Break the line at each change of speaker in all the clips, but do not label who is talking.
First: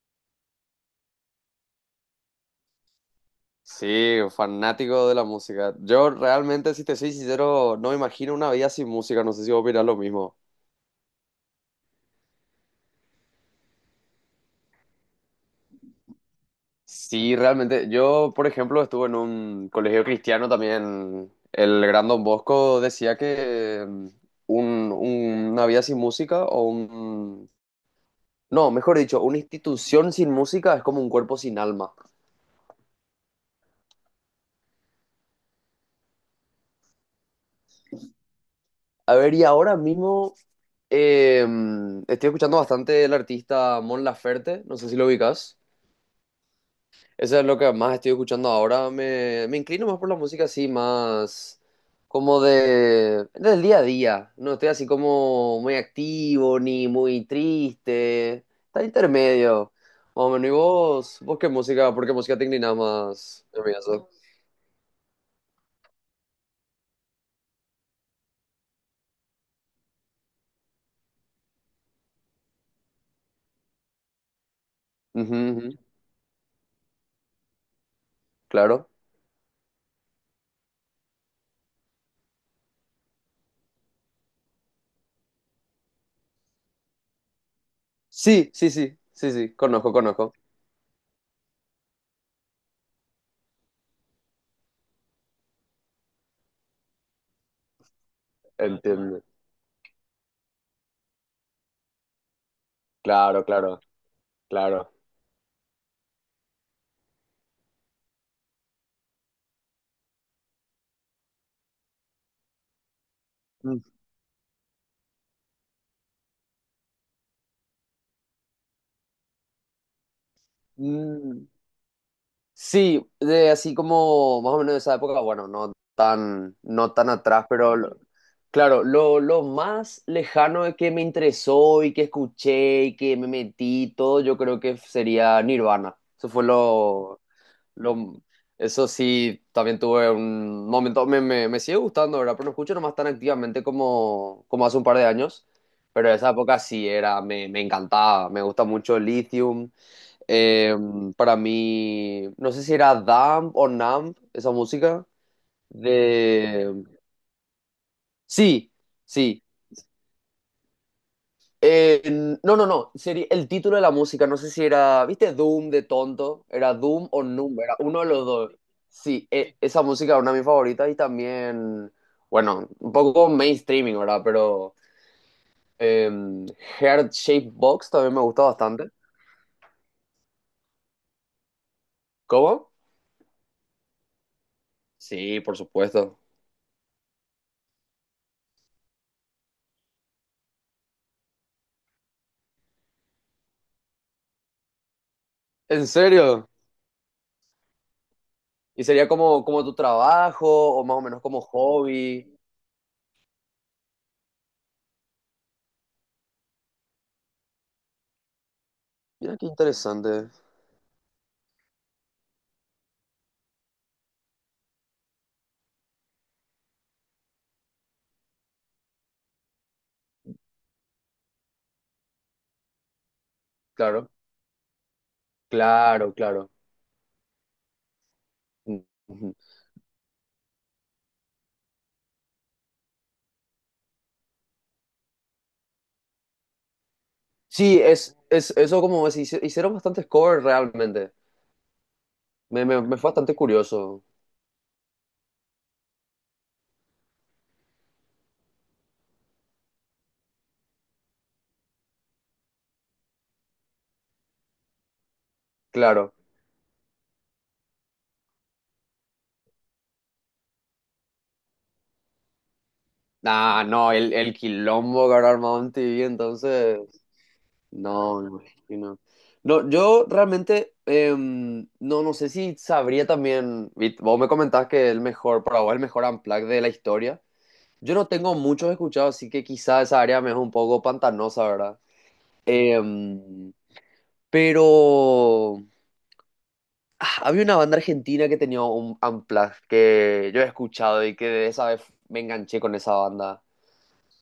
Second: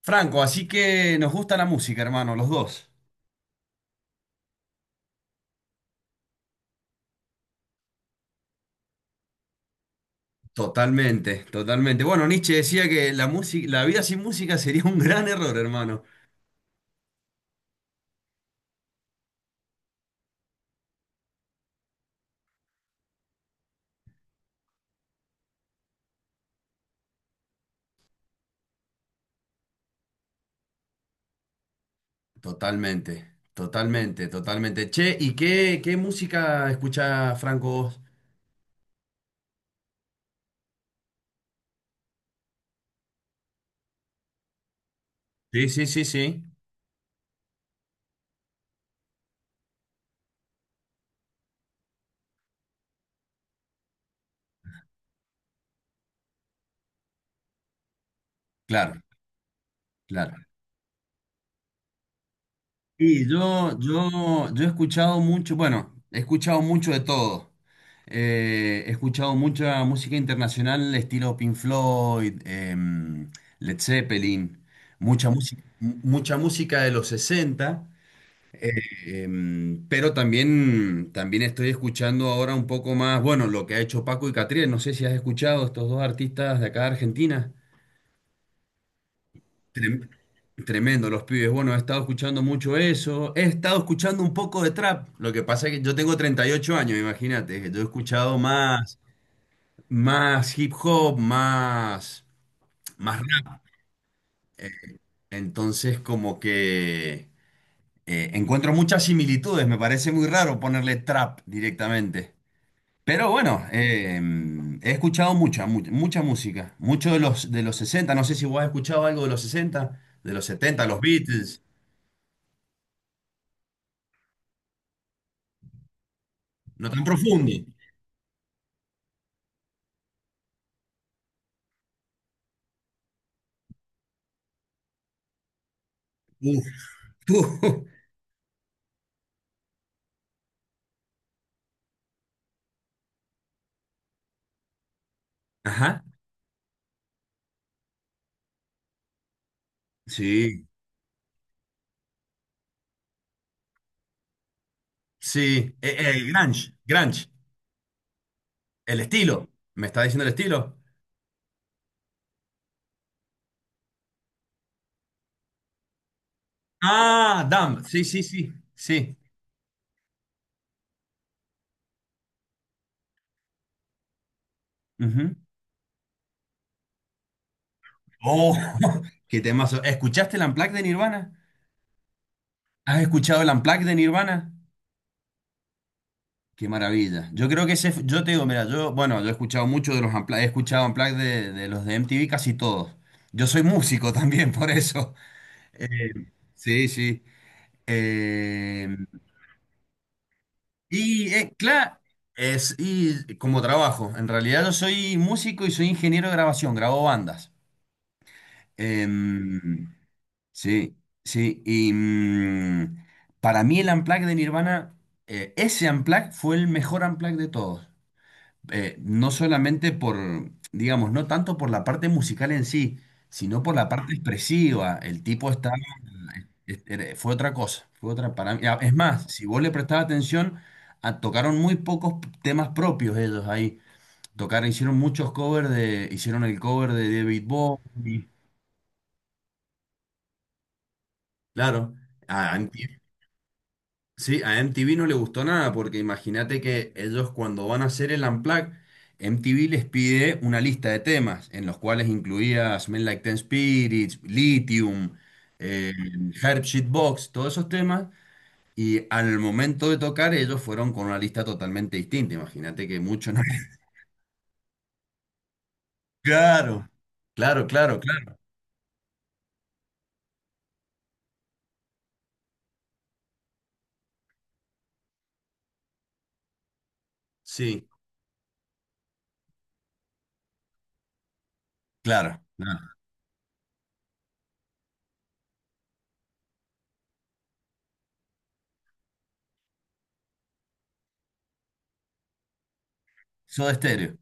Franco, así que nos gusta la música, hermano, los dos.
Sí, fanático de la música. Yo realmente, si te soy sincero, no me imagino una vida sin música. No sé si vos opinás lo mismo.
Totalmente, totalmente. Bueno, Nietzsche decía que la música, la vida sin música sería un gran error, hermano.
Sí, realmente. Yo, por ejemplo, estuve en un colegio cristiano también. El gran Don Bosco decía que una vida sin música. No, mejor dicho, una institución sin música es como un cuerpo sin alma.
Totalmente, totalmente, totalmente. Che, ¿y qué música escucha Franco vos?
A ver, y ahora mismo eh, estoy escuchando bastante el artista Mon Laferte. No sé si lo ubicas.
Sí, sí, sí, sí.
Eso es lo que más estoy escuchando ahora. Me inclino más por la música así, más como del día a día. No estoy así como muy activo ni muy triste. Está
Claro,
intermedio. Más o
claro.
menos. ¿Y vos qué música? ¿Por qué música te inclinás
Sí,
más?
yo,
¿Amigazo?
yo, yo he escuchado mucho, bueno, he escuchado mucho de todo. He escuchado mucha música internacional, estilo Pink Floyd, Led Zeppelin,
Ujú, ujú.
mucha música de los sesenta. eh,
Claro.
pero también estoy escuchando ahora un poco más, bueno, lo que ha hecho Paco y Catriel. No sé si has escuchado estos dos artistas de acá de Argentina.
Sí, sí, sí. Sí, sí. Conozco,
Trem-
conozco.
Tremendo, los pibes. Bueno, he estado escuchando mucho eso. He estado escuchando un poco de trap. Lo que pasa es que yo tengo 38 años, imagínate. Yo he escuchado más,
Entiendo.
más hip hop, más, más
Claro,
rap.
claro, claro.
Entonces, como que encuentro muchas similitudes. Me parece muy raro ponerle trap directamente. Pero bueno,
Mm.
he escuchado mucha música. Mucho de de los sesenta. No sé si vos has escuchado algo de los sesenta, de los setenta, los
Mm.
Beatles.
Sí, de así como más o menos de esa época, bueno, no tan,
No
no
tan
tan atrás,
profundo.
pero claro, lo más lejano de que me interesó y que escuché y que me metí y todo, yo creo que sería Nirvana. Eso fue
Uf, uf.
lo, eso sí, también tuve un momento, me sigue gustando, ¿verdad? Pero no escucho nomás tan activamente como hace un par de años.
Ajá.
Pero esa época sí era, me encantaba, me gusta mucho Lithium.
Sí,
Eh, para mí, no sé si era Damp o Numb, esa música.
sí. Grunge,
De...
grunge.
Sí,
El
sí.
estilo. ¿Me está diciendo el estilo?
Eh, no, no, no. Sería el título de la música. No sé si era, ¿viste? Doom de tonto. Era Doom o
Ah,
Numb. Era
Damn.
uno
Sí,
de
sí,
los
sí.
dos.
Sí.
Sí, esa música es una de mis favoritas y también, bueno, un poco mainstreaming, ¿verdad? Pero
Ujú.
em, Heart Shape Box también me gusta
Oh,
bastante.
qué temazo. ¿Escuchaste el Unplugged de Nirvana?
¿Cómo?
¿Has escuchado el Unplugged de Nirvana?
Sí, por supuesto.
Qué maravilla. Yo creo que ese, yo te digo, mira, yo, bueno, yo he escuchado mucho de los Unplugged, he escuchado Unplugged de los de MTV casi todos. Yo soy músico también, por eso.
¿En
Eh,
serio?
sí, sí.
¿Y
Eh,
sería como, tu trabajo o más o menos
y
como
claro,
hobby?
es y como trabajo. En realidad yo soy músico y soy ingeniero de grabación, grabo bandas.
Mira qué
Em,
interesante.
sí, sí. Y para mí el Unplugged de Nirvana, ese Unplugged fue el mejor Unplugged de todos. No solamente por, digamos, no tanto por la parte musical en sí, sino por la
Claro,
parte expresiva. El tipo está,
claro, claro.
fue otra cosa, fue otra para mí. Ah, es más,
Ujú.
si vos le prestabas atención, tocaron muy pocos temas propios ellos ahí. Tocaron, hicieron muchos covers de, hicieron el cover de David
Sí, es,
Bowie,
es eso como es, hicieron bastantes covers realmente.
claro.
Me fue bastante curioso,
Sí, a MTV no le gustó nada porque imagínate que ellos cuando van a hacer el Unplugged, MTV les pide una lista de temas en los cuales incluía Smell Like Teen Spirits, Lithium, eh,
claro.
Herb Box, todos esos temas, y al momento de tocar ellos fueron con una lista totalmente distinta. Imagínate que mucho no.
Ah, no, el quilombo que habrá armado MTV, entonces.
Claro, claro, claro,
No, me
claro.
imagino. No, yo realmente no, no sé si sabría también. Vos me comentabas que el mejor, para vos, el mejor unplugged de la historia.
Sí,
Yo no tengo muchos escuchados, así que quizá esa área me es un poco pantanosa, ¿verdad?
claro, claro.
Em, pero. Ah, había una banda argentina que tenía un unplugged que yo he escuchado y que de esa vez me enganché con esa banda.
Soda Stereo.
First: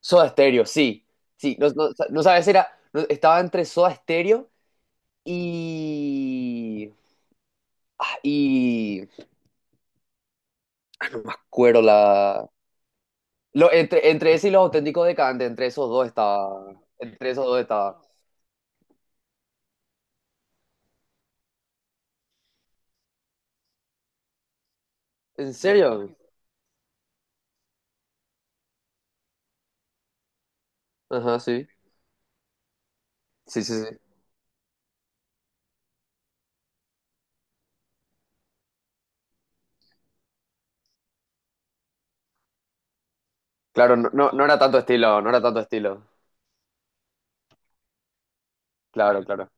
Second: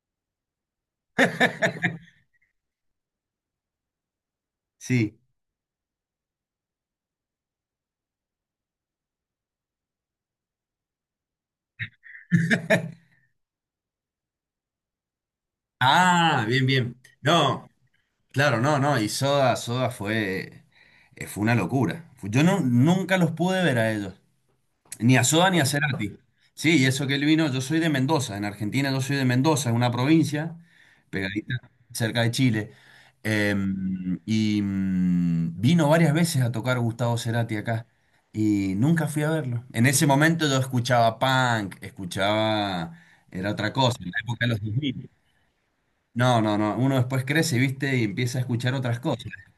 Soda Stereo, sí. Sí, no, no, no sabes, era, estaba entre Soda Stereo
Sí.
y. Ah, y. Cuero la. Lo, entre ese y Los Auténticos decantes entre esos dos
Ah,
estaba.
bien, bien.
Entre esos dos
No.
estaba.
Claro, no, no, y Soda fue, fue una locura. Yo no, nunca los pude ver a ellos, ni a Soda
¿En
ni a
serio?
Cerati. Sí, y eso que él vino, yo soy de Mendoza, en Argentina, yo soy de Mendoza, es una provincia
Ajá,
pegadita
sí.
cerca de Chile.
Sí, sí, sí.
Y vino varias veces a tocar Gustavo Cerati acá y nunca fui a verlo. En ese momento yo escuchaba punk, escuchaba, era otra
Claro,
cosa,
no,
en la
no, no
época de
era
los
tanto
2000.
estilo, no era tanto estilo.
No, no, no, uno después crece, viste, y empieza a escuchar otras
Claro,
cosas.
claro.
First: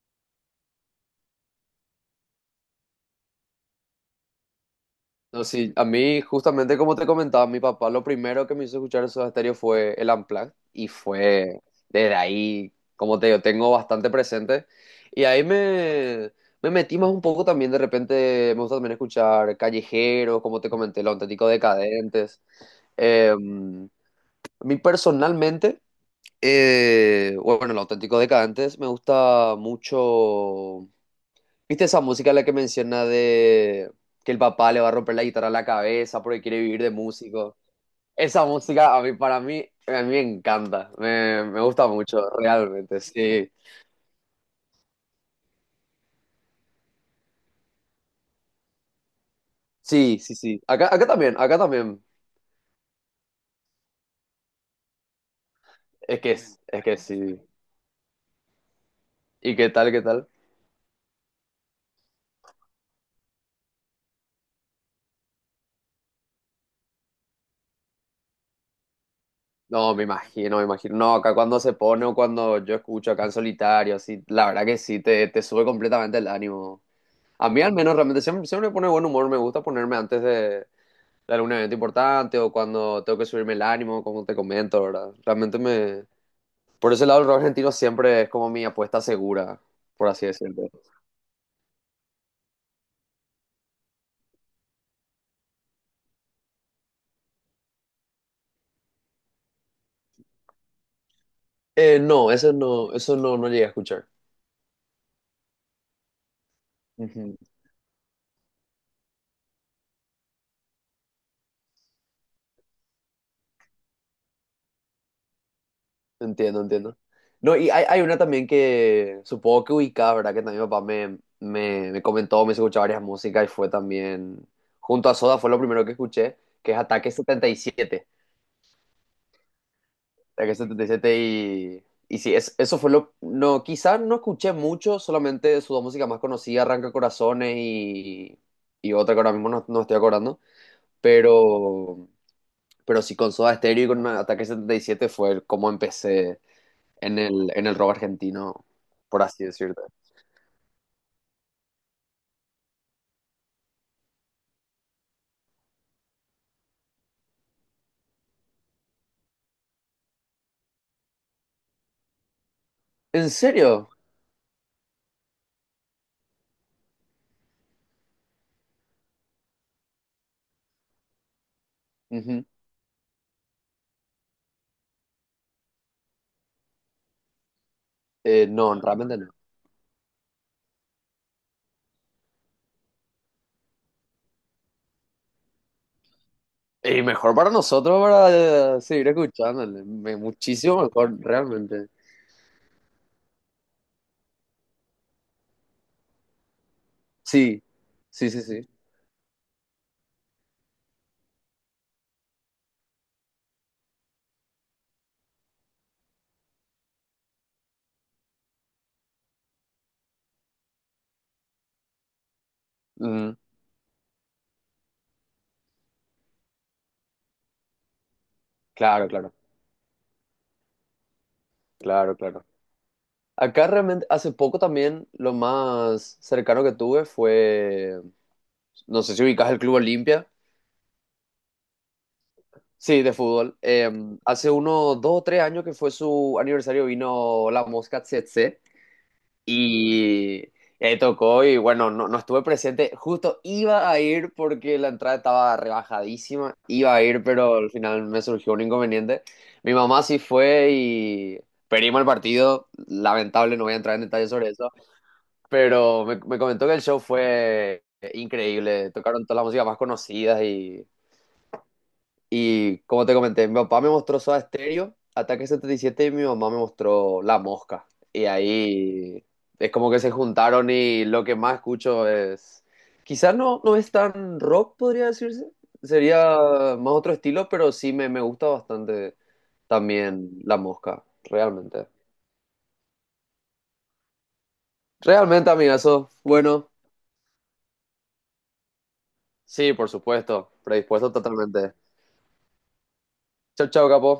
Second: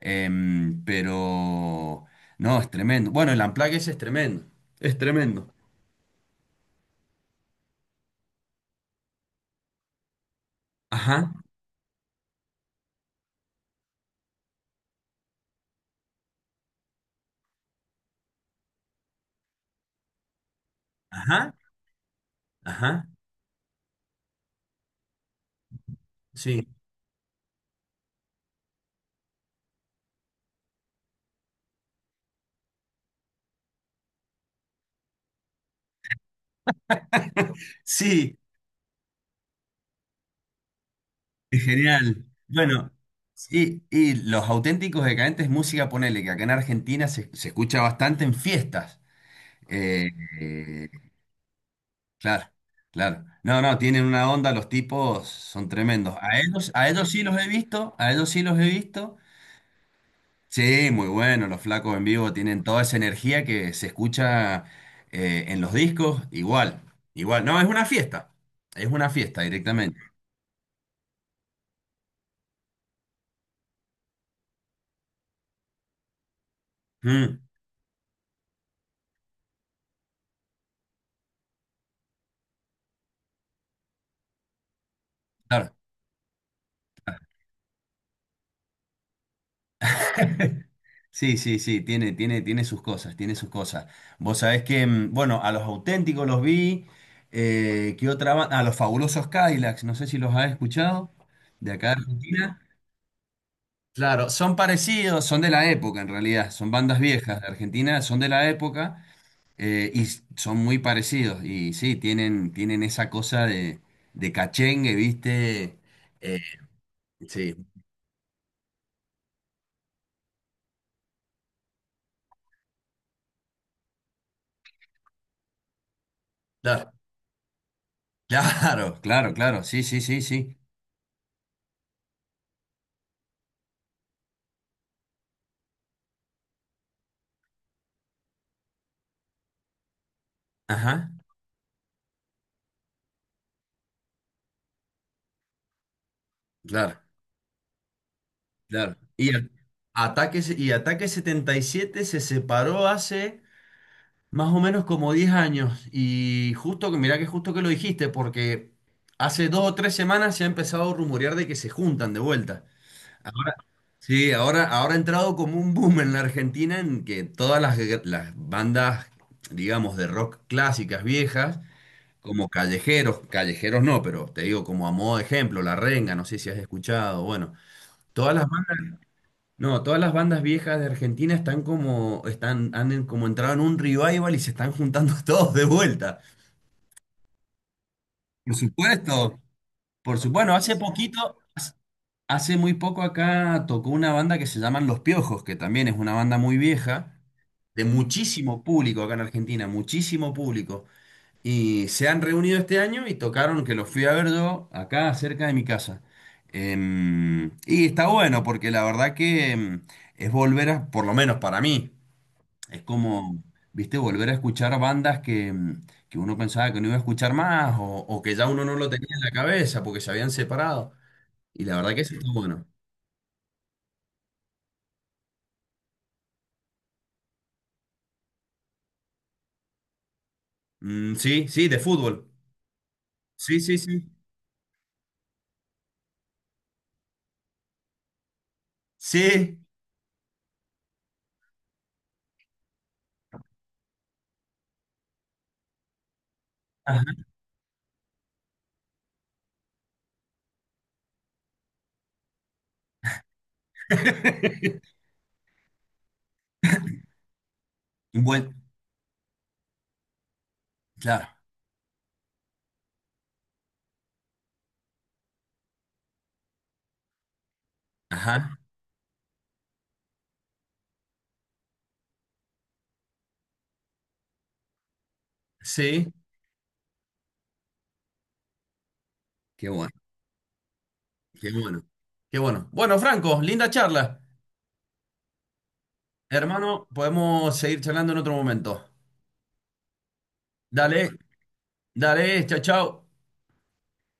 Pero no, es tremendo. Bueno, el Unplugged ese es tremendo. Es
No,
tremendo.
sí, a mí, justamente como te comentaba, mi papá lo primero que me hizo escuchar Soda Stereo fue el Unplugged y
Ajá,
fue desde ahí, como te digo, tengo bastante presente. Y ahí me metí más un poco también, de repente me gusta también escuchar Callejeros, como te comenté, Los Auténticos
ajá,
Decadentes.
ajá,
A mí personalmente,
sí.
bueno, Los Auténticos Decadentes me gusta mucho. ¿Viste esa música la que menciona de que el papá le va a romper la guitarra a la cabeza porque quiere vivir de músico?
Sí,
Esa música a mí, para mí, a mí me encanta, me
es
gusta
genial.
mucho,
Bueno,
realmente, sí.
sí, y los auténticos decadentes, música, ponele, que acá en Argentina se, se escucha bastante en fiestas. Eh,
Sí, sí, sí.
eh,
Acá, acá también, acá también.
claro, claro. No, no, tienen una onda, los tipos son tremendos.
Es que, es es
A
que
ellos sí los
sí.
he visto, a ellos sí los he visto.
¿Y qué tal, qué tal?
Sí, muy bueno, los flacos en vivo tienen toda esa energía que se escucha en los discos, igual, igual, no, es una fiesta
No,
directamente.
me imagino, me imagino. No, acá cuando se pone o cuando yo escucho acá en solitario, sí, la verdad que sí, te sube completamente el ánimo.
Mm,
A mí al menos realmente siempre, siempre me pone buen humor, me gusta ponerme antes de algún evento importante o cuando tengo que subirme el ánimo, como te comento, ¿verdad? Realmente
claro.
me. Por ese lado el rock argentino siempre es como mi apuesta segura, por así decirlo.
Sí, sí, sí, tiene, tiene, tiene sus cosas, tiene sus cosas. Vos sabés que, bueno, a los auténticos los vi, ¿qué otra banda? A los fabulosos Cadillacs, no sé si los has escuchado, de acá de
No, eso
Argentina.
no, eso no, no llegué a escuchar.
Claro, son parecidos, son de la época en realidad, son bandas viejas de Argentina, son de la época. Y son muy parecidos, y sí, tienen, tienen esa cosa de cachengue, ¿viste? Eh,
Entiendo, entiendo.
sí,
No, y hay una también que supongo que ubicaba, ¿verdad? Que también mi papá me comentó, me hizo escuchar varias músicas y fue también, junto a Soda fue lo primero que escuché, que es
claro,
Ataque 77
claro, claro, claro, sí, sí, sí,
Ataque
sí.
77 y sí, eso fue lo, no, quizás no escuché mucho, solamente su dos músicas más conocidas, Arranca Corazones y otra que ahora mismo no, no estoy acordando,
Ajá,
pero, pero sí con Soda Stereo y con Ataque 77 fue como empecé
claro,
en el rock argentino,
claro.
por así decirte.
Ataque, y Ataque 77 se separó hace más o menos como 10 años, y justo que, mirá que justo que lo dijiste, porque hace dos o tres semanas se ha empezado a rumorear de que se juntan de vuelta.
¿En serio?
Sí, ahora ha entrado como un boom en la Argentina en que las bandas, digamos, de rock clásicas viejas,
Ujú.
como callejeros, callejeros no, pero te digo como a modo de ejemplo, La Renga, no sé si has escuchado, bueno, todas las
No,
bandas,
realmente no.
no, todas las bandas viejas de Argentina están como, están, como entrado en un revival y se están juntando todos de vuelta.
Y mejor para nosotros
Por
para seguir
supuesto,
escuchándole.
por supuesto, bueno, hace
Muchísimo mejor,
poquito,
realmente.
hace muy poco acá tocó una banda que se llaman Los Piojos, que también es una banda muy vieja
Sí,
de
sí, sí,
muchísimo
sí.
público acá en Argentina, muchísimo público. Y se han reunido este año y tocaron, que los fui a ver yo, acá cerca de mi casa. Y está bueno porque la verdad que es volver a, por lo menos para mí, es
Mm,
como, viste, volver a escuchar bandas que, que uno pensaba que no iba a escuchar más, o que ya uno no lo tenía
claro,
en la
claro,
cabeza porque se habían separado. Y la verdad que eso
claro,
está
claro.
bueno.
Acá realmente, hace poco también lo más cercano que tuve fue, no sé si ubicas el Club Olimpia.
Mm, sí, sí, de fútbol.
Sí, de fútbol.
Sí, sí, sí.
Hace unos 2 o 3 años que fue su aniversario vino la Mosca Tsetse.
Sí.
Y ahí tocó y bueno, no, no estuve presente. Justo iba a ir porque la entrada estaba rebajadísima. Iba a
Ajá.
ir, pero al final me surgió un inconveniente. Mi mamá sí fue y perdimos el partido. Lamentable, no voy a entrar en detalles sobre eso. Pero me comentó que el show fue
Buen-
increíble. Tocaron todas las músicas más conocidas y
Claro.
y como te comenté, mi papá me mostró Soda Stereo, Ataque 77 y siete, y mi mamá me mostró La Mosca. Y
Ajá.
ahí es como que se juntaron y lo que más escucho es. Quizás no, no es tan rock, podría decirse.
Sí.
Sería más otro estilo, pero sí me gusta bastante
Qué bueno.
también La Mosca,
Qué bueno.
realmente.
Qué bueno. Bueno, Franco, linda charla.
Realmente, amigazo. Bueno,
Hermano, podemos seguir charlando en otro momento.
sí, por supuesto.
Dale,
Predispuesto totalmente.
dale, chao, chao.
Chau, chau, capo.